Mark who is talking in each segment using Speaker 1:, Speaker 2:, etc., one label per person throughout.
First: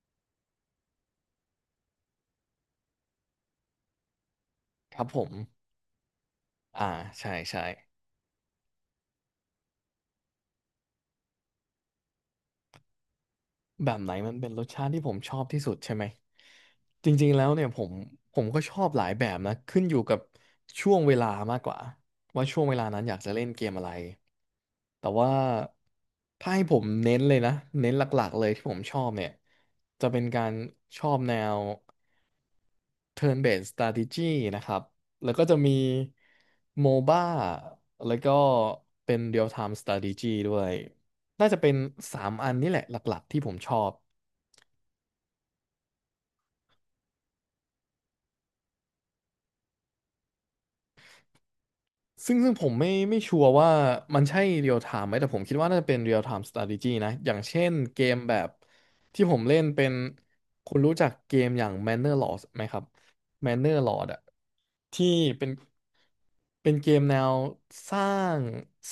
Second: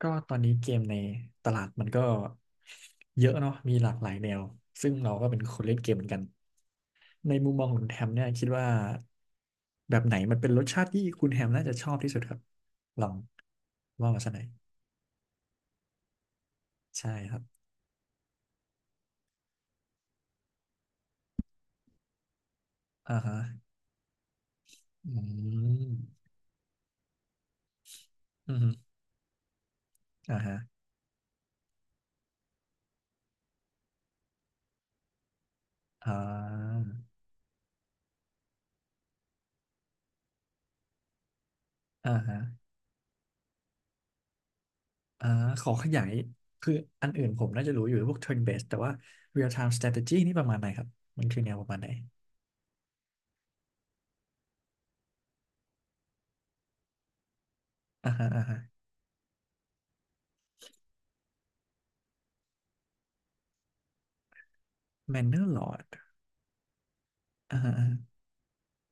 Speaker 1: ก็ตอนนี้เกมในตลาดมันก็เยอะเนาะมีหลากหลายแนวซึ่ง
Speaker 2: ครับ
Speaker 1: เรา
Speaker 2: ผ
Speaker 1: ก็
Speaker 2: ม
Speaker 1: เป็นคนเล่นเกมเหมือนกัน
Speaker 2: อ่าใช่
Speaker 1: ในมุม
Speaker 2: ใช่
Speaker 1: มองของคุณแฮมเนี่ยคิดว่าแบบไหนมันเป็นรสชาติที่คุณแฮมน่าจะชอบที่สุดครับลอง
Speaker 2: แบบไหน
Speaker 1: ว่ามาสั
Speaker 2: มั
Speaker 1: ก
Speaker 2: น
Speaker 1: หน่อ
Speaker 2: เป็นรส
Speaker 1: ย
Speaker 2: ชาติที่ผมชอบที่สุดใช่ไหมจ
Speaker 1: ใช่
Speaker 2: ริง
Speaker 1: ค
Speaker 2: ๆ
Speaker 1: รับ
Speaker 2: แล้วเนี่ยผมก็ชอบหลายแบบนะขึ้นอยู่กับช่วงเวลามากกว่าว่าช่วงเวลานั้นอ
Speaker 1: อ่า
Speaker 2: ยากจะ
Speaker 1: ฮะ
Speaker 2: เล่นเกมอะไรแต่
Speaker 1: อื
Speaker 2: ว่า
Speaker 1: ม
Speaker 2: ถ้าให้ผมเน้นเลยนะเน้นหลักๆเลย
Speaker 1: อื
Speaker 2: ที่ผ
Speaker 1: ม
Speaker 2: มชอบเนี่ยจะเป็น
Speaker 1: อ่า
Speaker 2: การ
Speaker 1: ฮะ
Speaker 2: ชอบแนว Turn Based Strategy นะครับ แล้วก็จะมี
Speaker 1: อ่า
Speaker 2: MOBA แล้วก็เป็น Real Time Strategy ด้วย น่าจะเป็น
Speaker 1: อ่า
Speaker 2: 3
Speaker 1: ฮะ
Speaker 2: อันนี่แหละหลักๆที่ผมชอบ
Speaker 1: อ่าขอขยายคืออันอื่นผมน่าจะรู้อยู่พวก turn based แต่ว่า real time strategy นี่ประมาณไหนครับมันคือแนวประมาณไหน
Speaker 2: ซึ่งผมไม่ชัวร์ว่ามันใช่ Real Time ไหม แต่ผมคิดว่าน่าจะเป็น Real Time Strategy นะ อย่างเช่นเก
Speaker 1: อ่า
Speaker 2: ม
Speaker 1: ฮะ
Speaker 2: แบ
Speaker 1: อ่า
Speaker 2: บ
Speaker 1: ฮะ
Speaker 2: ที่ผมเล่นเป็นคุณรู้จักเกมอย่าง Manor Lords ไหมครับ Manor Lords อะ ที่
Speaker 1: แมนเนอ
Speaker 2: เป็น
Speaker 1: ร์ลอร์ด
Speaker 2: เป็นเกมแนว
Speaker 1: อ่าอา
Speaker 2: สร้าง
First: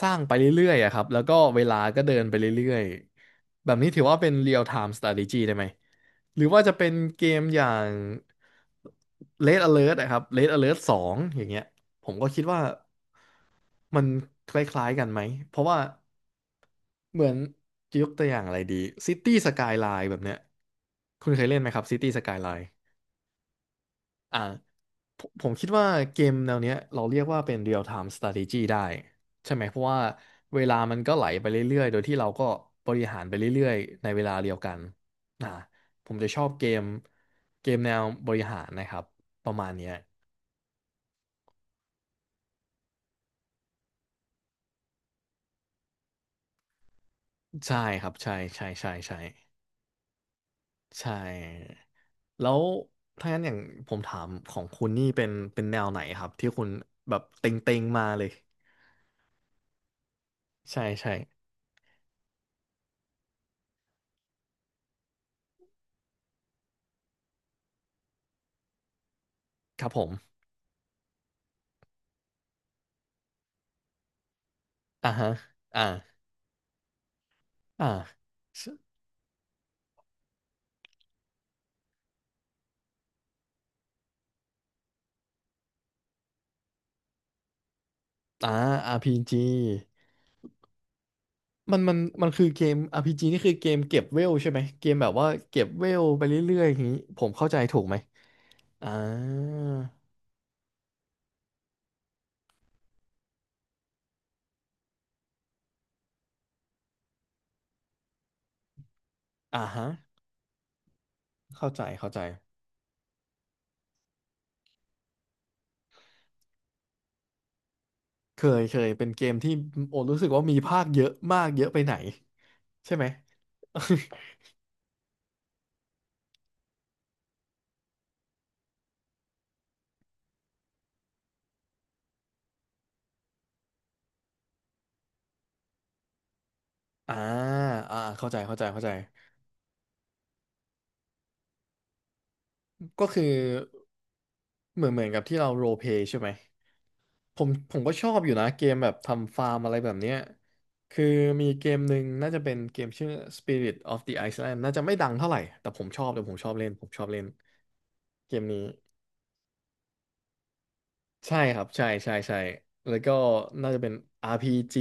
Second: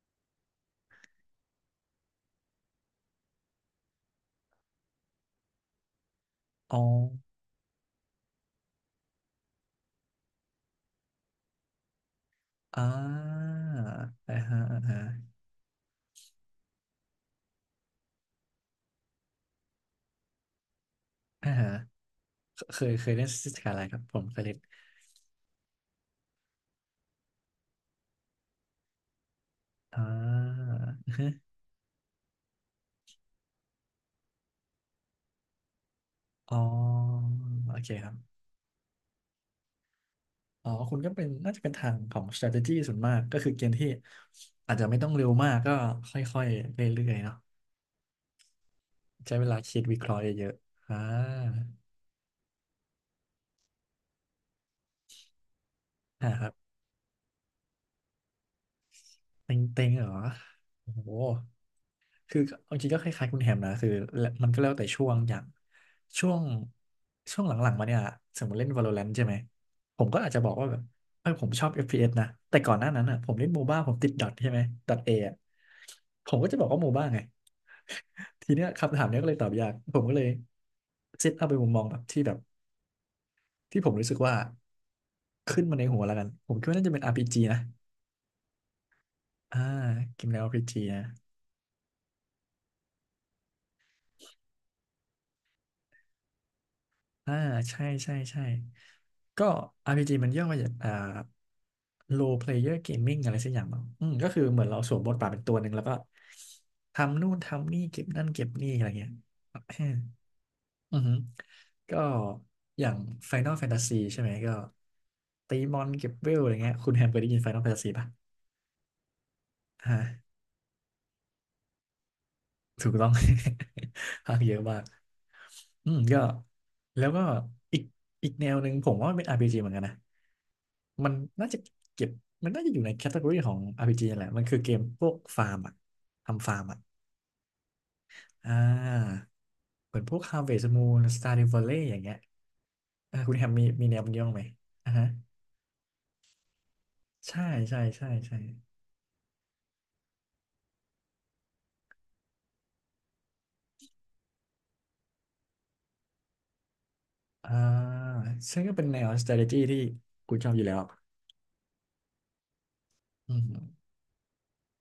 Speaker 2: สร้างไปเรื่อยๆอะครับแล้วก็เวลาก็เดินไปเรื่อยๆแบบนี้ถือว่าเป็น real time strategy ได้ไหมหรือว่าจะ
Speaker 1: อ๋อ
Speaker 2: เป็นเกมอย่าง Red Alert นะครับ Red Alert 2องอย่างเงี้ยผมก็คิดว่า
Speaker 1: อ่า
Speaker 2: มัน
Speaker 1: อ่า
Speaker 2: คล
Speaker 1: ฮะอ่า
Speaker 2: ้ายๆ
Speaker 1: ฮะ
Speaker 2: กันไหมเพราะว่าเหมือนจะยกตัวอย่างอะไรดี City Skyline แบบเนี้ยคุณเคย
Speaker 1: อ่า
Speaker 2: เล่นไหม
Speaker 1: ฮะ
Speaker 2: ครับ City Skyline
Speaker 1: เคยเคยเล่นสกายไลน์ครับผมเค
Speaker 2: อ่า
Speaker 1: ยเล่น
Speaker 2: ผมคิดว่าเกมแนวเนี้ยเราเรียกว่าเป็น real time strategy ได้ใช่ไหมเพราะ
Speaker 1: อ่
Speaker 2: ว่าเว
Speaker 1: า
Speaker 2: ลามันก็ไหลไปเรื่อยๆโดยที่เราก็บริหารไปเรื่อยๆในเวลาเดียวกันอ่าผมจะชอบ
Speaker 1: อ๋อ
Speaker 2: เกมเก
Speaker 1: โอ
Speaker 2: ม
Speaker 1: เค
Speaker 2: แนว
Speaker 1: ครั
Speaker 2: บ
Speaker 1: บ
Speaker 2: ริหารนะครับประมาณเนี้ย
Speaker 1: อ๋อคุณก็เป็นน่าจะเป็นทางของ strategy ส่วนมากก็คือเกมที่ อาจจะไม่ต้องเร็วมากก็ค่อยๆ เรื่อยๆเนาะ
Speaker 2: ใช่ครับใช่ใช่ใช่ใช่
Speaker 1: ใช้เวลาคิดวิเคราะห์เยอะๆอ่า
Speaker 2: ใช่แล้วถ้างั้นอย่างผมถามของคุณนี่เป็นแนวไหนครั
Speaker 1: อ่า
Speaker 2: บ
Speaker 1: ค
Speaker 2: ที่
Speaker 1: รับ
Speaker 2: คุณแบบเต็งๆมาเลย
Speaker 1: เต็งๆเหรอ
Speaker 2: ใช่
Speaker 1: โอ้
Speaker 2: ใช่
Speaker 1: โห คือเอาจริงก็คล้ายๆคุณแฮมนะคือมันก็แล้วแต่ช่วงอย่างช่วงช่วงหลังๆมาเนี่ยสมมติเล่น Valorant ใช่ไหม
Speaker 2: ครับผ
Speaker 1: ผมก็อาจ
Speaker 2: ม
Speaker 1: จะบอกว่าแบบเออผมชอบ FPS นะแต่ก่อนหน้านั้นอ่ะผมเล่นโมบ้าผมติดดอทใช่ไหมดอท
Speaker 2: อ่า
Speaker 1: เอ
Speaker 2: ฮะ
Speaker 1: อ่ะ
Speaker 2: อ่า
Speaker 1: ผมก็จะบอกว่าโมบ้าไง
Speaker 2: อ่า
Speaker 1: ทีเนี้ยคำถามเนี้ยก็เลยตอบยากผมก็เลยเซตเอาเป็นมุมมองแบบที่แบบที่ผมรู้สึกว่าขึ้นมาในหัวแล้วกันผมคิดว่าน่าจะเป็น RPG นะ
Speaker 2: อ่า RPG
Speaker 1: อ่าเกมแนว RPG นะ
Speaker 2: มันคือเกม RPG นี่คือเกมเก็บเวลใช่ไหมเกมแบบว่าเก็บเวลไปเรื่อยๆอย่างนี้ผม
Speaker 1: อ่า
Speaker 2: เข้าใจถู
Speaker 1: ใช่
Speaker 2: กไหม
Speaker 1: ใช่ใช่
Speaker 2: อ่า
Speaker 1: ก็ RPG มันย่อมาจากrole player gaming อะไรสักอย่างมั้งอืมก็คือเหมือนเราสวมบทบาทเป็นตัวหนึ่งแล้วก็ทำนู่นทำนี่เก็บนั่นเก็บนี่อะไรเงี้ย
Speaker 2: อ่า
Speaker 1: อื
Speaker 2: ฮะ
Speaker 1: มออหือ
Speaker 2: เข้าใจ
Speaker 1: ก็
Speaker 2: เข้าใจ
Speaker 1: อย่าง Final Fantasy ใช่ไหมก็ตีมอนเก็บเวลอะไรเงี้ยคุณแฮมเคยได้ยิน Final Fantasy ป่ะ
Speaker 2: เคยเคยเป็นเกมที่โอ
Speaker 1: ฮะ
Speaker 2: รู้สึกว่ามีภาคเยอะมากเยอะไปไหน
Speaker 1: ถู
Speaker 2: ใช่
Speaker 1: ก
Speaker 2: ไหม
Speaker 1: ต้อง ภาคเยอะมากอืมก็แล้วก็อีกอีกแนวหนึ่งผมว่ามันเป็น RPG เหมือนกันนะ มันน่าจะเก็บมันน่าจะอยู่ในแคตตา ory ของ RPG นั่นแหละ มันคือเกมพวกฟาร์มอะทำฟาร์มอะ
Speaker 2: อ่าเข้าใจ
Speaker 1: อ่
Speaker 2: เข้าใจเข้าใจ
Speaker 1: าเหมือนพวก Harvest Moon Stardew Valley อย่างเงี้ย
Speaker 2: ก็
Speaker 1: อ่า
Speaker 2: คือ
Speaker 1: คุณแฮมมีแนวมันย่องไหม
Speaker 2: เหมือ
Speaker 1: อ่า
Speaker 2: นเหมือ
Speaker 1: ฮะ
Speaker 2: นกับที่เราโรลเพลย์ใช่ไหม ผ
Speaker 1: ใช่
Speaker 2: มผ
Speaker 1: ใช่
Speaker 2: มก็ช
Speaker 1: ใช่
Speaker 2: อบอยู่
Speaker 1: ใช่
Speaker 2: นะเกมแบบทำฟาร์มอะไรแบบเนี้ยคือมีเกมหนึ่งน่าจะเป็นเกมชื่อ Spirit of the Iceland น่าจะไม่ดังเท่าไหร่แต่ผมชอบแต่ผมชอบเล่นผมชอบเล่น
Speaker 1: อ่า
Speaker 2: เกม
Speaker 1: ซึ่ง
Speaker 2: นี้
Speaker 1: ก็เป็นแนว strategy ที่คุณชอบอยู่แล้ว
Speaker 2: ใช่ครับใช่ใช่ใช่แล้วก็
Speaker 1: อื
Speaker 2: น่าจะเป็
Speaker 1: ม
Speaker 2: น RPG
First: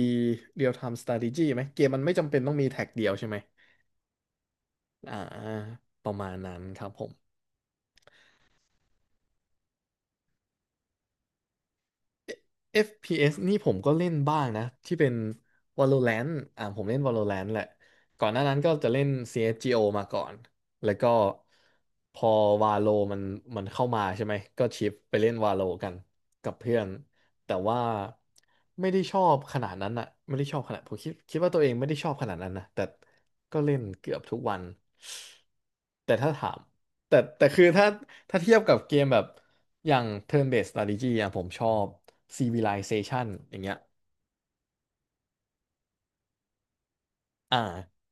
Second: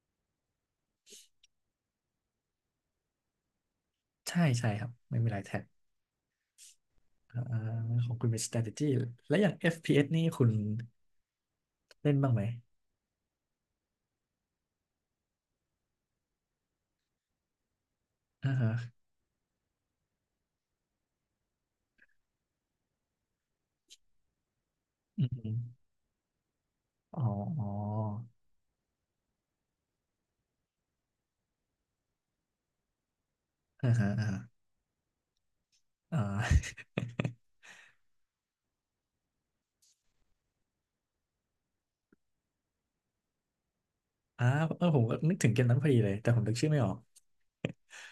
Speaker 2: Real Time Strategy ไหมเกมมันไม่จำเป็นต้องมีแท็กเดียวใช่ไหม
Speaker 1: ใช่ใช่ครับ
Speaker 2: อ่า
Speaker 1: ไม่มีหลายแท็บ
Speaker 2: ประมาณนั้นครับผม
Speaker 1: อ่าของคุณเป็น strategy และอย่าง FPS นี่คุณเล่นบ้างไหม
Speaker 2: FPS นี่ผมก็เล่นบ้างนะที่เป็น Valorant อ่าผมเล่น Valorant แหละก่อนหน้า
Speaker 1: อ่า
Speaker 2: นั้นก็
Speaker 1: ฮะ
Speaker 2: จะเล่น CSGO มาก่อนแล้วก็พอ Valo มันเข้ามาใช่ไหมก็ชิฟไป
Speaker 1: อื
Speaker 2: เล่น Valo
Speaker 1: ม
Speaker 2: กันกับเพื่อน
Speaker 1: อ๋อ
Speaker 2: แต่ว่าไม่ได้ชอบขนาดนั้นอะไม่ได้ชอบขนาดผมคิดว่าตัวเองไม่ได้ชอบขนาดนั้นนะแต่ก็เล่น
Speaker 1: อออ่าฮะ
Speaker 2: เกือบ
Speaker 1: อ่า
Speaker 2: ทุ
Speaker 1: ฮะ
Speaker 2: กวันแต่
Speaker 1: อ่า
Speaker 2: ถ้าถาม แต่ คือถ้าเทียบกับเกมแบบอย่าง turn based strategy อ่ะผมชอบ Civilization อย่างเงี้ย
Speaker 1: อ่าเออผมก็นึกถึงเกมนั้นพอดีเลย แต่ผมนึกชื่อไม่ออก
Speaker 2: อ่า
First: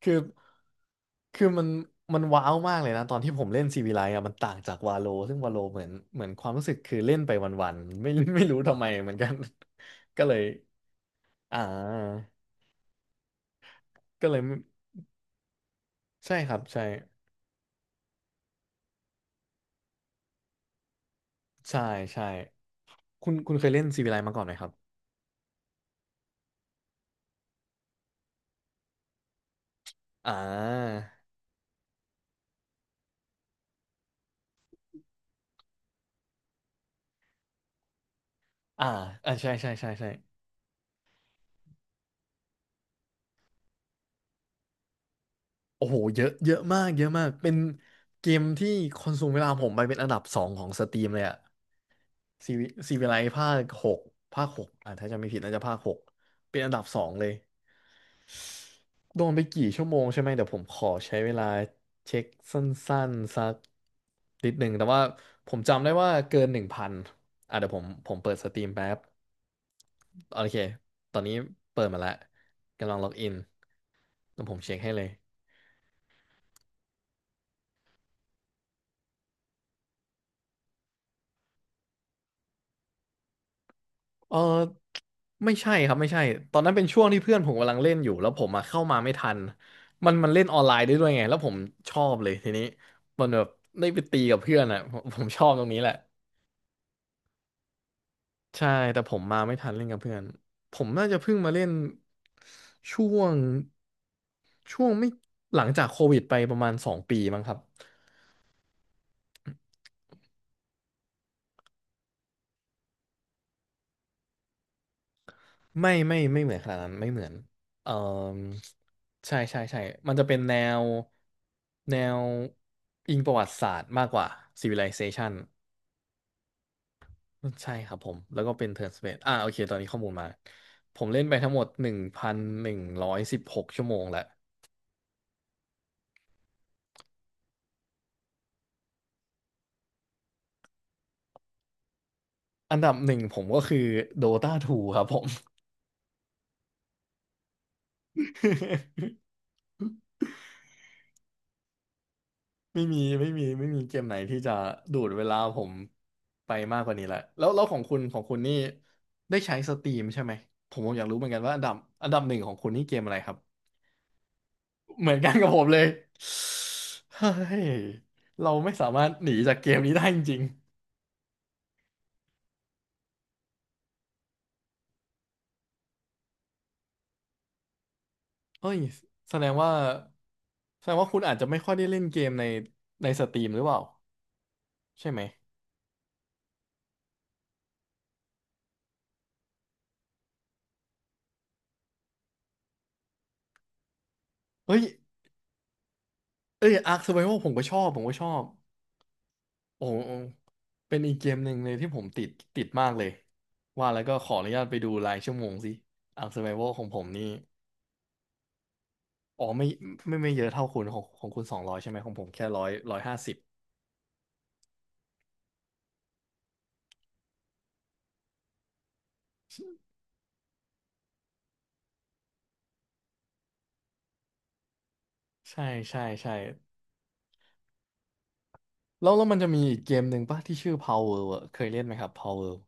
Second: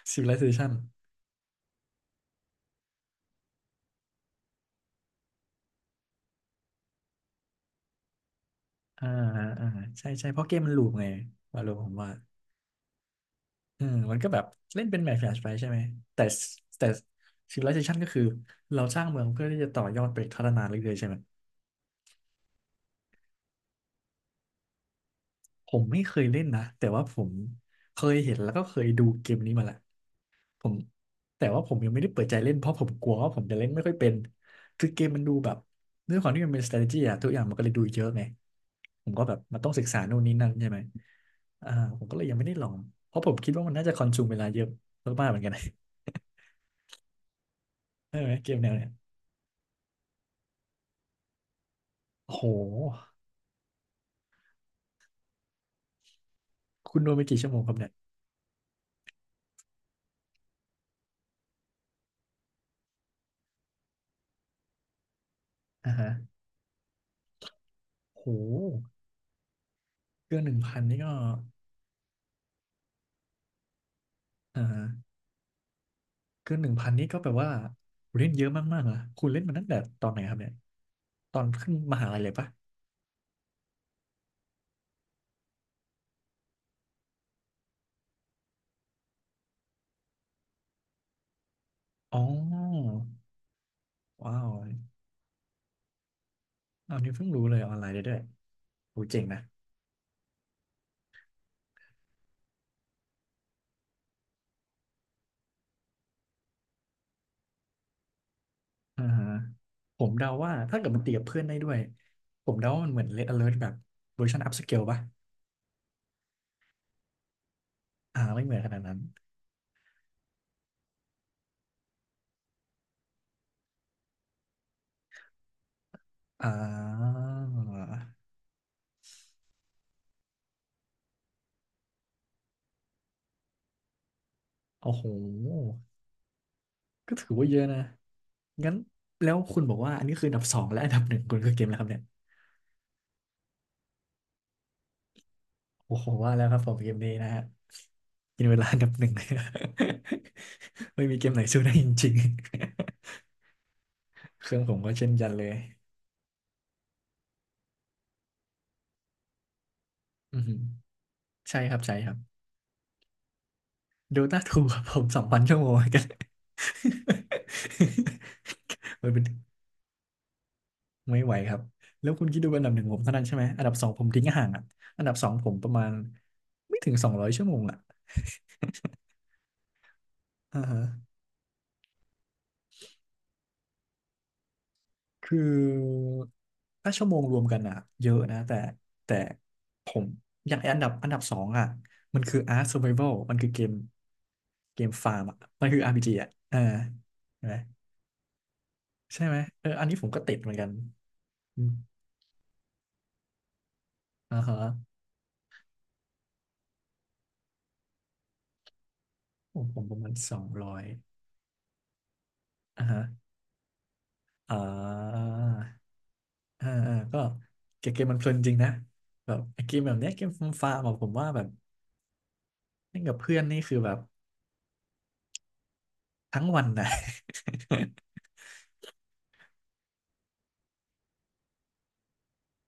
Speaker 2: คือ
Speaker 1: Civilization
Speaker 2: คือมันว้าวมากเลยนะตอนที่ผมเล่น Civilize อ่ะมันต่างจากวาโลซึ่งวาโลเหมือนเหมือนความรู้สึกคือเล่นไปวันๆ ไม่ ไม่รู้ทำไม
Speaker 1: อ่า
Speaker 2: เหมือนกัน
Speaker 1: อ่าใช่
Speaker 2: ก็
Speaker 1: ใช่
Speaker 2: เล
Speaker 1: เพ
Speaker 2: ย
Speaker 1: ราะเกมมันลูปไง
Speaker 2: อ่
Speaker 1: ว่าโลูผมว่า
Speaker 2: า
Speaker 1: เอืมมันก็แบบ
Speaker 2: ไม่
Speaker 1: เล่นเป็นแมปแฟลชไปใช่ไหมแต่
Speaker 2: ใช่ครับใช่
Speaker 1: แต่ Civilization ก็คือเราสร้างเมืองเพื่อที่จะต่อยอดไปพัฒนาเรื่อยๆใช่ไหม
Speaker 2: ใช่ใช่คุณเคยเล่น Civilize มาก่อนไหมครับ
Speaker 1: ผมไม่เคยเล่นนะแต่ว่าผมเคยเห็นแล้วก็เคยดูเกมนี้มาแหละ
Speaker 2: อ่
Speaker 1: ผม
Speaker 2: า
Speaker 1: แต่ว่าผมยังไม่ได้เปิดใจเล่นเพราะผมกลัวว่าผมจะเล่นไม่ค่อยเป็นคือเกมมันดูแบบด้วยความที่มันเป็น strategy อะทุกอย่างมันก็เลยดูเยอะไง
Speaker 2: อ่า
Speaker 1: ผมก็แบบ
Speaker 2: ใช่
Speaker 1: มัน
Speaker 2: ใช่
Speaker 1: ต้องศึก
Speaker 2: ใช่
Speaker 1: ษา
Speaker 2: ใช่
Speaker 1: นู่นนี่นั่นใช่ไหมอ่าผมก็เลยยังไม่ได้ลองเพราะผมคิดว่ามันน่าจะคอนซูมเวลาเยอะมากๆเหมือนกัน
Speaker 2: โอ้โห เยอะเยอะมากเยอะมาก เป็น
Speaker 1: ใช่
Speaker 2: เก
Speaker 1: ไหม
Speaker 2: ม
Speaker 1: เกมแน
Speaker 2: ที่
Speaker 1: วเนี้ย
Speaker 2: คอนซูมเวลาผมไปเป็นอันดับสองของสตรีมเลยอะ
Speaker 1: โอ้โห
Speaker 2: ซีวิซีวิไลภาคหกภาคหกอ่ะถ้าจะไม่ผิดน่าจะภาคหกเป็นอันดับส
Speaker 1: คุ
Speaker 2: อ
Speaker 1: ณโด
Speaker 2: ง
Speaker 1: นไป
Speaker 2: เลย
Speaker 1: กี่ชั่วโมงครับเนี่ย
Speaker 2: โดนไปกี่ชั่วโมงใช่ไหมเดี๋ยวผมขอใช้เวลาเช็คสั้นๆสักนิดหนึ่งแต่ว่าผมจำได้
Speaker 1: อ่าฮะ
Speaker 2: ว่าเกิน 1,000อ่ะเดี๋ยวผม
Speaker 1: โอ้โ
Speaker 2: เปิดสตรีมแป๊
Speaker 1: ห
Speaker 2: บ โอ
Speaker 1: เกินห
Speaker 2: เค
Speaker 1: นึ่งพันนี่ก็
Speaker 2: ตอนนี้เปิดมาแล้ว กำลังล็อกอินแล้วผม
Speaker 1: อ่า
Speaker 2: เช็ค
Speaker 1: ฮะ
Speaker 2: ให้เลย
Speaker 1: เกินหนึ่งพันนี่ก็แปลว่าคุณเล่นเยอะมากๆนะคุณเล่นมาตั้งแต่ตอนไหนครับเนี่ยตอนขึ้นมหาลัยเลยปะ
Speaker 2: เออไม่ใช่ครับไม่ใช่ตอนนั้นเป็นช่วงที่เพื่อนผมกำลังเล่นอยู่แล้วผมมาเข้ามาไม่ทันมันเล่นออนไลน์ได้ด้วยไงแล้วผมชอบ
Speaker 1: อ๋อ
Speaker 2: เลยทีนี้มันแบบได้ไปตีกับ
Speaker 1: ว้าว
Speaker 2: เพื่อ
Speaker 1: เ
Speaker 2: นอ่ะผมชอบตรงนี้แหละ
Speaker 1: อันนี้เพิ่งรู้เลยออนไลน์ได้ด้วย
Speaker 2: ใช่
Speaker 1: โห
Speaker 2: แต่ผ
Speaker 1: เจ๋
Speaker 2: ม
Speaker 1: งนะ
Speaker 2: มาไม่ทันเล่นกับเพื่อนผมน่าจะเพิ่งมาเล่นช่วงช่วงไม่หลังจากโควิดไปประมาณ 2 ปีมั้งครับ
Speaker 1: อ่าฮะผมเดาว่าถ้าเกิดมันตีกับเพื่อนได้ด้วยผมเดาว่ามันเหมือน Red Alert แบบเวอร์ชัน upscale ป่ะ
Speaker 2: ไม่ไม่ไม่เหมือนขนาดนั้นไม่เหมือนเออ
Speaker 1: อ่าไม่เหมือนขนาดนั้น
Speaker 2: ใช่ใช่ใช่มันจะเป็นแนวแนวอิงประวัติศาสตร์มากกว่า Civilization
Speaker 1: อ่า
Speaker 2: ใช่ครับผมแล้วก็เป็น Turn PACE อ่าโอเคตอนนี้ข้อมูลมาผมเล่นไปทั้งหมด1,116 ชั่วโมงแล้ว
Speaker 1: โอ้โหก็ถือว่าเยอะนะงั้นแล้วคุณบอกว่าอันนี้คืออันดับสองและอันดับหนึ่งคุณคือเกมแล้วครับเนี่ย
Speaker 2: อันดับหนึ่งผมก็คือ Dota 2ครับผม
Speaker 1: โอ้โหว่าแล้วครับผมเกมนี้นะฮะกินเวลาอันดับหนึ่ง เลย ไม่มีเกมไหนสู้ได้จริง
Speaker 2: ไม่มีเกมไหน
Speaker 1: ๆ
Speaker 2: ที่
Speaker 1: เค
Speaker 2: จะ
Speaker 1: รื่องผมก็
Speaker 2: ดู
Speaker 1: เช่
Speaker 2: ด
Speaker 1: น
Speaker 2: เว
Speaker 1: กัน
Speaker 2: ลา
Speaker 1: เลย
Speaker 2: ผมไปมากกว่านี้แหละแล้วของคุณนี่ได้ใช้สตรีมใช่ไหม
Speaker 1: อือหือ
Speaker 2: ผมอยากรู้เหมือนกันว่า
Speaker 1: ใช่ครับใช่
Speaker 2: อั
Speaker 1: ค
Speaker 2: น
Speaker 1: รับ
Speaker 2: ดับหนึ่งของคุณนี่เกมอะไรครับ
Speaker 1: ดูต่าถูกครับผม
Speaker 2: เหมือ
Speaker 1: ส
Speaker 2: น
Speaker 1: อง
Speaker 2: กัน
Speaker 1: พัน
Speaker 2: กับ
Speaker 1: ชั่
Speaker 2: ผ
Speaker 1: ว
Speaker 2: ม
Speaker 1: โมง
Speaker 2: เล
Speaker 1: อ
Speaker 2: ย
Speaker 1: กัน
Speaker 2: เฮ้ยเราไม่สามา ร
Speaker 1: มั
Speaker 2: ถ
Speaker 1: นเป็น
Speaker 2: หนีจากเกมนี้ได้จริง
Speaker 1: ไม่ไหวครับแล้วคุณคิดดูอันดับหนึ่งผมเท่านั้นใช่ไหมอันดับสองผมทิ้งห่างอ่ะอันดับสองผมประมาณไม่ถึงสองร้อยชั่วโมงอ่ะ
Speaker 2: ๆเอ้ยแสดงว่า
Speaker 1: อ่าฮะ
Speaker 2: แสดงว่าคุณอาจจะไม่ค่อยได้เล่นเกมในสตรีมหรือเปล่าใช่ไหม
Speaker 1: คือถ้าชั่วโมงรวมกันอ่ะเยอะนะแต่แต่ผมอย่างไอ้อันดับอันดับสองอ่ะมันคือ Ark Survival มันคือเกม
Speaker 2: เฮ้
Speaker 1: เก
Speaker 2: ย
Speaker 1: มฟาร์มอ่ะมันคือ RPG อ่ะอ่า
Speaker 2: เอ้ยอาร์คเซอร์ไววัล
Speaker 1: ใช่
Speaker 2: ผม
Speaker 1: ไหม
Speaker 2: ก็ชอบผมก็ชอบ
Speaker 1: ใช่ไหมเอออั
Speaker 2: โอ้
Speaker 1: นนี้ผม
Speaker 2: โห
Speaker 1: ก็ติดเหมือนกัน
Speaker 2: เป็นอีกเกมหนึ่ง
Speaker 1: อ
Speaker 2: เล
Speaker 1: ม
Speaker 2: ยที่ผมติดติดมากเลยว่าแล้วก็ขอ
Speaker 1: อ่า
Speaker 2: อนุ
Speaker 1: ฮะ
Speaker 2: ญาตไปดูรายชั่วโมงสิอัง Survival ของผมนี่อ๋อ
Speaker 1: ผ
Speaker 2: ไม่
Speaker 1: มผมประมาณ
Speaker 2: ไม่ไม่
Speaker 1: สอ
Speaker 2: เย
Speaker 1: ง
Speaker 2: อะเท่า
Speaker 1: ร้อ
Speaker 2: คุ
Speaker 1: ย
Speaker 2: ณของคุณ200ใช่ไหมของผมแค่ร้อย
Speaker 1: อ่า
Speaker 2: ร้อ
Speaker 1: ฮะ
Speaker 2: ยห้าสิบ
Speaker 1: อ่าอ่าก็เกมมันเพลินจริงนะแบบไอ้เกมแบบเนี้ยเกมฟาร์มอะผมว่าแบบเล่นกับเพื่อนนี่คือแบบ
Speaker 2: ใช่ใช่ใช่
Speaker 1: ทั้งวันนะ
Speaker 2: แล้วมันจะมีอีกเกมหนึ่งป่ะที่ชื่อ Power World อะเคยเล่นไหมครับ Power World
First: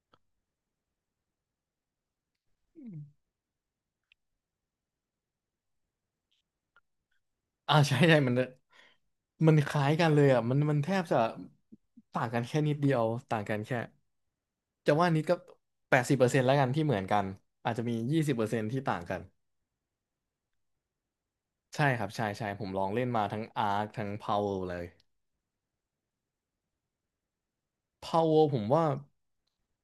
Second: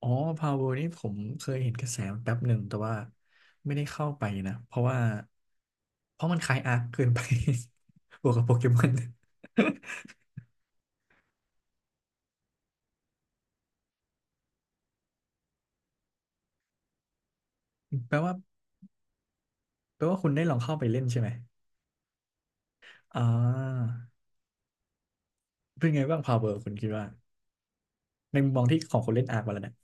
Speaker 1: อ๋อพาวเวอร์นี่ผมเคยเห็นกระแสนแป๊บหนึ่งแต่
Speaker 2: อืม
Speaker 1: ว่าไม่ได้เข้าไปนะเพราะมันคล้ายอาร์คเกินไป
Speaker 2: ใช่ใช่
Speaker 1: บวกกับโปเกมอน
Speaker 2: มันคล้ายกันเลยอ่ะมันแทบจะต่างกันแค่นิดเดียวต่างกันแค่จะว่านิดก็80%แล้วกันที่เหมือนกันอาจจะมี
Speaker 1: แปล
Speaker 2: ยี่สิ
Speaker 1: ว่า
Speaker 2: บเปอร์เซ็นต์ที่ต่างกัน
Speaker 1: แปลว่าคุณได้ลองเข้าไปเล่นใช่ไหม
Speaker 2: ใช่ครับใช่ใช่ผมลองเล่นมา
Speaker 1: อ่า
Speaker 2: ทั้งอาร์คทั้งพาวเวเลย
Speaker 1: เป็นไงบ้างพาวเวอร์คุณคิดว่า
Speaker 2: พาวเว
Speaker 1: ในมุม
Speaker 2: ผ
Speaker 1: มอ
Speaker 2: ม
Speaker 1: งที่
Speaker 2: ว่า
Speaker 1: ของคนเล่นอาร์คมาแล้วนะ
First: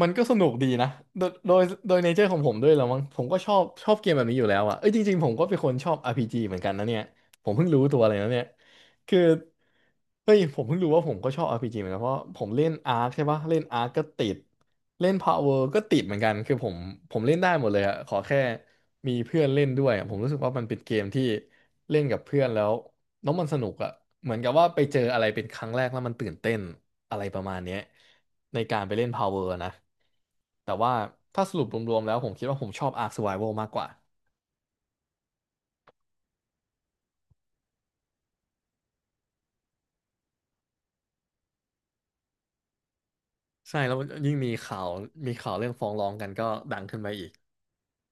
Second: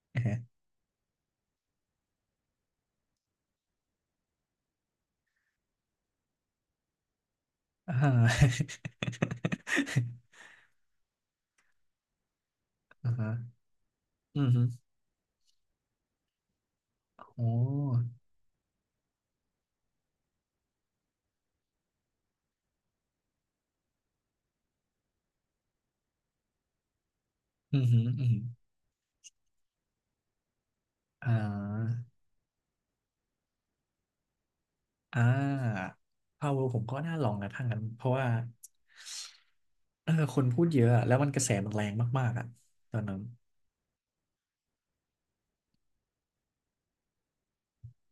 Speaker 2: มันก็สนุก ดีนะโดยโดยโดยเนเจอร์ของผมด้วยแล้วมั้งผมก็ชอบเกมแบบนี้อยู่แล้วอะเอ้ยจริงๆผมก็เป็นคนชอบ RPG เหมือนกันนะเนี่ยผมเพิ่งรู้
Speaker 1: อ่า
Speaker 2: ตัวเล
Speaker 1: ฮะ
Speaker 2: ยนะเนี่ยคือเฮ้ย ผมเพิ่งรู้ว่าผมก็ชอบ RPG เหมือนกันเพราะผมเล่นอาร์ค
Speaker 1: อ่า
Speaker 2: ใช่
Speaker 1: ฮะ
Speaker 2: ปะเล่นอาร์คก็ติด
Speaker 1: อืมฮึ
Speaker 2: เล่นพาวเวก็ติดเหมือนกันคือผมเล่น
Speaker 1: โอ้
Speaker 2: ได้หมดเลยอะขอแค่มีเพื่อนเล่นด้วยอะผมรู้สึกว่ามันเป็นเกมที่เล่นกับเพื่อนแล้ว แล้วมันสนุกอะเหมือนกับว่าไปเจออะไรเป็นครั้งแรกแล้วมันตื่นเต้นอะไรประมาณเนี้
Speaker 1: อื
Speaker 2: ย
Speaker 1: มฮึอืมฮึ
Speaker 2: ในการไปเล่น Power นะแต่ว่า
Speaker 1: อ่
Speaker 2: ถ้าสรุปร
Speaker 1: า
Speaker 2: วมๆแล้วผมคิดว่าผมชอบ Ark Survival มากกว่า
Speaker 1: อ่าพาวเวอร์ผมก็น่าลองนะถ้างั้น เพราะว่าเออคนพูดเยอะอะ แล้วมันกระแสมันแรงมากๆอ่ะตอนนั้น
Speaker 2: ใช่แล้วยิ่งมีข่าวเรื่องฟ้องร้องกันก็ดังขึ้นไปอีก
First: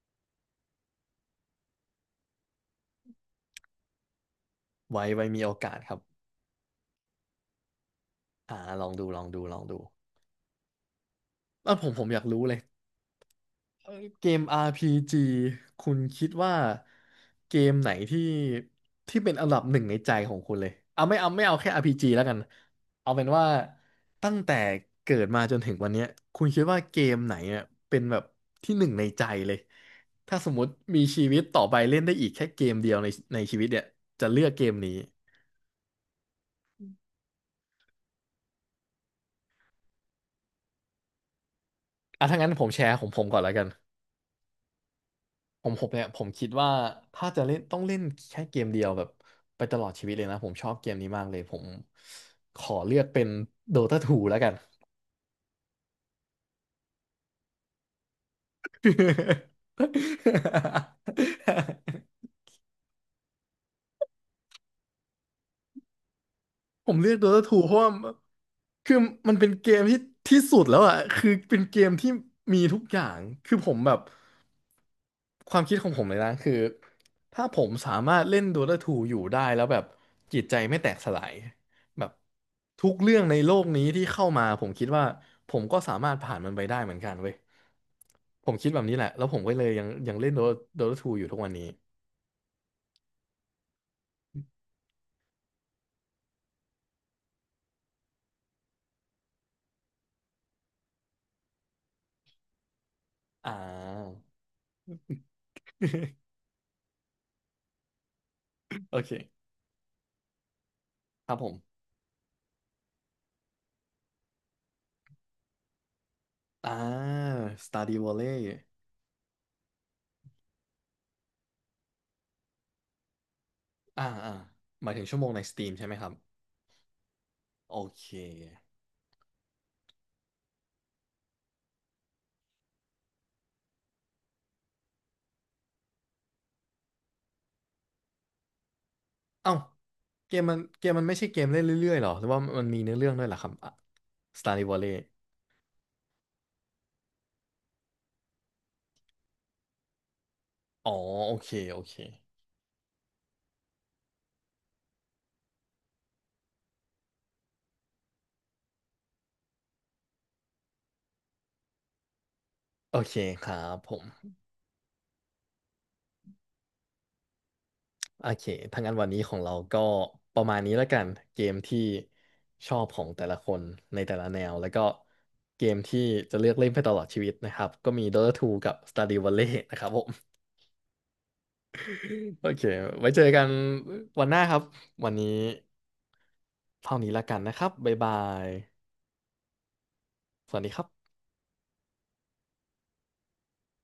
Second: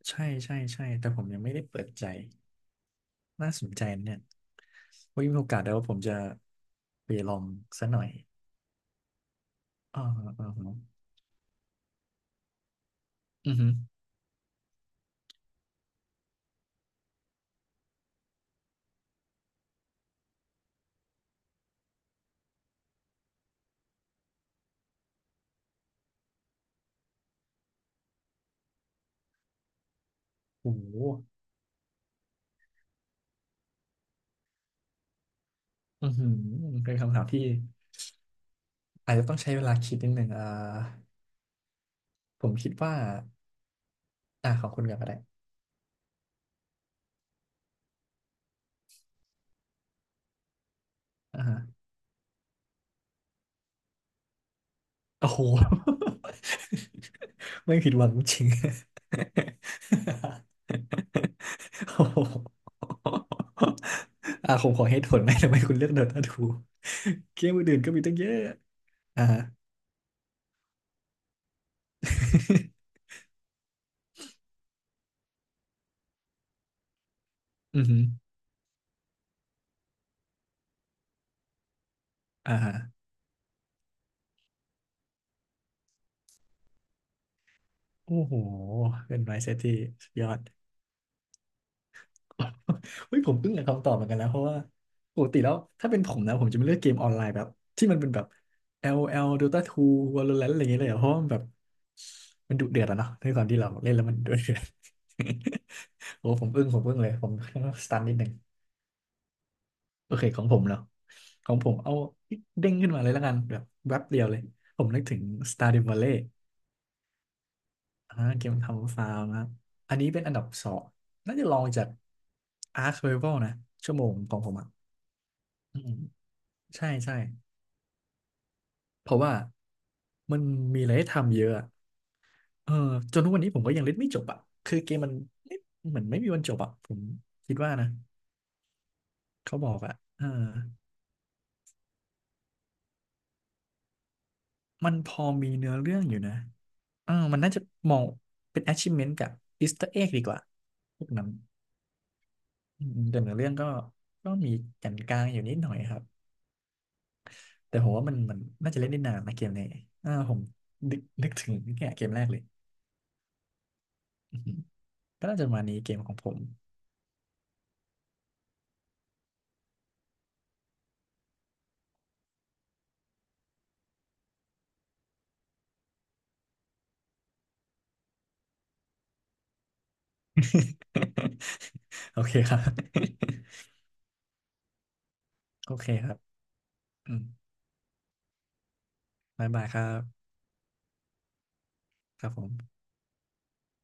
Speaker 1: ใช่แต่ผมยังไม่ได้เปิดใจ น่าสนใจนะเนี่ยไว้
Speaker 2: ไว้
Speaker 1: มี
Speaker 2: มี
Speaker 1: โอ
Speaker 2: โอ
Speaker 1: กาสเดี๋
Speaker 2: กา
Speaker 1: ย
Speaker 2: ส
Speaker 1: ว
Speaker 2: ค
Speaker 1: ผ
Speaker 2: รั
Speaker 1: ม
Speaker 2: บ
Speaker 1: จะไปลองซะหน่อย
Speaker 2: อ่าลองดู
Speaker 1: อ่าฮะ
Speaker 2: แล้วผมอยากรู้เลย
Speaker 1: อือฮึ
Speaker 2: เกม RPG คุณคิดว่าเกมไหนที่เป็นอันดับหนึ่งในใจของคุณเลยเอาแค่ RPG แล้วกันเอาเป็นว่าตั้งแต่เกิดมาจนถึงวันเนี้ยคุณคิดว่าเกมไหนอ่ะเป็นแบบที่หนึ่งในใจเลยถ้าสมมติ
Speaker 1: โอ้โห
Speaker 2: มีชีวิตต่อไปเล่นได้อีกแค่เกมเดียวในชีวิตเนี่ยจะเลือกเกมนี้
Speaker 1: อือหือเป็นคำถามที่อาจจะต้องใช้เวลาคิดนิดหนึ่งอ่า
Speaker 2: อ่ะถ้า
Speaker 1: ผ
Speaker 2: งั้น
Speaker 1: ม
Speaker 2: ผ
Speaker 1: คิ
Speaker 2: ม
Speaker 1: ด
Speaker 2: แช
Speaker 1: ว่า
Speaker 2: ร์ของผมก่อนแล้วกัน
Speaker 1: อ่าขอบคุณกันก็ได้
Speaker 2: ผมเนี่ยผมคิดว่าถ้าจะเล่นต้องเล่นแค่เกมเดียวแบบไปตลอดชีวิตเลยนะผมชอบเกมนี้มากเลย
Speaker 1: อ่า
Speaker 2: ผ
Speaker 1: ฮะ
Speaker 2: มขอเลือกเป็น Dota 2แล้วกัน
Speaker 1: โอ้โห ไม่ผิดหวังจริง โอ้ โหอ่ะผมขอเหตุผลไหมทำไมคุณเลือกโดตาทู
Speaker 2: ผมเลือก Dota
Speaker 1: เกม
Speaker 2: 2เพ
Speaker 1: อื่
Speaker 2: ราะ
Speaker 1: นๆ
Speaker 2: ว่า
Speaker 1: ก็มีตั้งเยอะ
Speaker 2: คือ
Speaker 1: อ่า
Speaker 2: มัน
Speaker 1: ฮะ
Speaker 2: เป็นเกมที่สุดแล้วอ่ะคือเป็นเกมที่มีทุกอ ย่างคือผมแบบความคิดของผมเลยนะคือถ้าผม
Speaker 1: อือ
Speaker 2: สา
Speaker 1: ฮึ
Speaker 2: มารถเล่น Dota 2อยู่ได้แล้วแบบจิตใจไม่แตกสลายแบบ
Speaker 1: อ่าฮะ
Speaker 2: ทุกเรื่องในโลกนี้ที่เข้ามาผมคิดว่าผมก็สามารถผ่านมันไปได้เหมือนกันเว้ย
Speaker 1: โอ้โห
Speaker 2: ผมคิดแบบนี้แหละ
Speaker 1: เป็น
Speaker 2: แล้ว
Speaker 1: ไว
Speaker 2: ผม
Speaker 1: ซ์เซ
Speaker 2: ก็
Speaker 1: ต
Speaker 2: เลย
Speaker 1: ที่
Speaker 2: ยัง
Speaker 1: ส
Speaker 2: ยัง
Speaker 1: ย
Speaker 2: เล่
Speaker 1: อ
Speaker 2: น
Speaker 1: ด
Speaker 2: Dota Dota ทูอยู่ทุกวันนี้
Speaker 1: เฮ้ยผมอึ้งอยากับคำตอบเหมือนกันนะเพราะว่าปกติแล้วถ้าเป็นผมนะผมจะไม่เลือกเกมออนไลน์แบบที่มันเป็นแบบ LOL Dota 2 Valorant อะไรอย่างเงี้ยเลยอะเพราะว่ามันแบบมันดุเดือดอะเนาะในความ
Speaker 2: อ่
Speaker 1: ที่เราเล่นแล้วมั
Speaker 2: า
Speaker 1: นดุเดือด โอ้ ผมอึ้งเลยผมสตันนิดหนึ่ง
Speaker 2: โอเค
Speaker 1: โอเคของผมเนาะ
Speaker 2: ครับผ
Speaker 1: ของผ
Speaker 2: ม
Speaker 1: มเอาเด้งขึ้นมาเลยแล้วกันแบบแวบเดียวเลยผมนึกถึง Stardew Valley
Speaker 2: อ่า Stardew
Speaker 1: อ่าเกม
Speaker 2: Valley
Speaker 1: ทำฟาร์มนะครับอันนี้เป็นอันดับสองน่าจะรองจาก Ark Survival นะชั่ว
Speaker 2: อ่า
Speaker 1: โมง
Speaker 2: อ่า
Speaker 1: ของผมอ่ะ
Speaker 2: หมายถึงชั่วโมงใน Steam
Speaker 1: อื
Speaker 2: ใช่ไห
Speaker 1: ม
Speaker 2: มครับ
Speaker 1: ใช่
Speaker 2: โอเค
Speaker 1: เพราะว่ามันมีอะไรให้ทำเยอะอะเออจนทุกวันนี้ผมก็ยังเล่นไม่จบอ่ะคือเกมมันเล่นเหมือนไม่มีวันจบอ่ะผมคิดว่านะ
Speaker 2: เอ้า
Speaker 1: เขาบอกอ่ะเออ
Speaker 2: เกมมันเกมมันไม่ใช่เกมเล่นเรื่อยๆหรอหรือว่ามันมีเนื้อเรื่องด้วยเหรอครับอ่ะ Stardew Valley
Speaker 1: มันพอมีเนื้อเรื่องอยู่นะเออมันน่าจะมองเป็น achievement กับ Easter egg ดีกว่า
Speaker 2: อ๋อ
Speaker 1: พวกนั้น
Speaker 2: โอเค
Speaker 1: อืมแต่เนื้อเรื่องก็ก็มีแก่นกลางอยู่นิดหน่อยครับแต่ผมว่ามันน่าจะเล่นได้นานนะเกมนี้อ่าผมนึกถึงเนี่ยเกมแรกเลย
Speaker 2: โอเคครับผม
Speaker 1: อือหือก็น่าจะประมาณนี้เกมของผม
Speaker 2: โอเคถ้างั้นวันนี้ของเราก็ประมาณนี้แล้วกันเกมที่ชอบของแต่ละคนในแต่ละแนวแล้วก็เกมที่จะเลือกเล่นไปตลอดชีวิตนะครับก็มี Dota 2กับ Stardew Valley นะครับผม
Speaker 1: โอเค
Speaker 2: โอ
Speaker 1: ครั
Speaker 2: เค
Speaker 1: บ
Speaker 2: ไว้เจอกันวันหน้าครับ วันนี้
Speaker 1: โอเคครับ
Speaker 2: เท่านี้
Speaker 1: อื
Speaker 2: ละ
Speaker 1: ม
Speaker 2: กันนะครับบ๊ายบาย
Speaker 1: บายบายครับ
Speaker 2: สวัสดีครับ
Speaker 1: ครับผม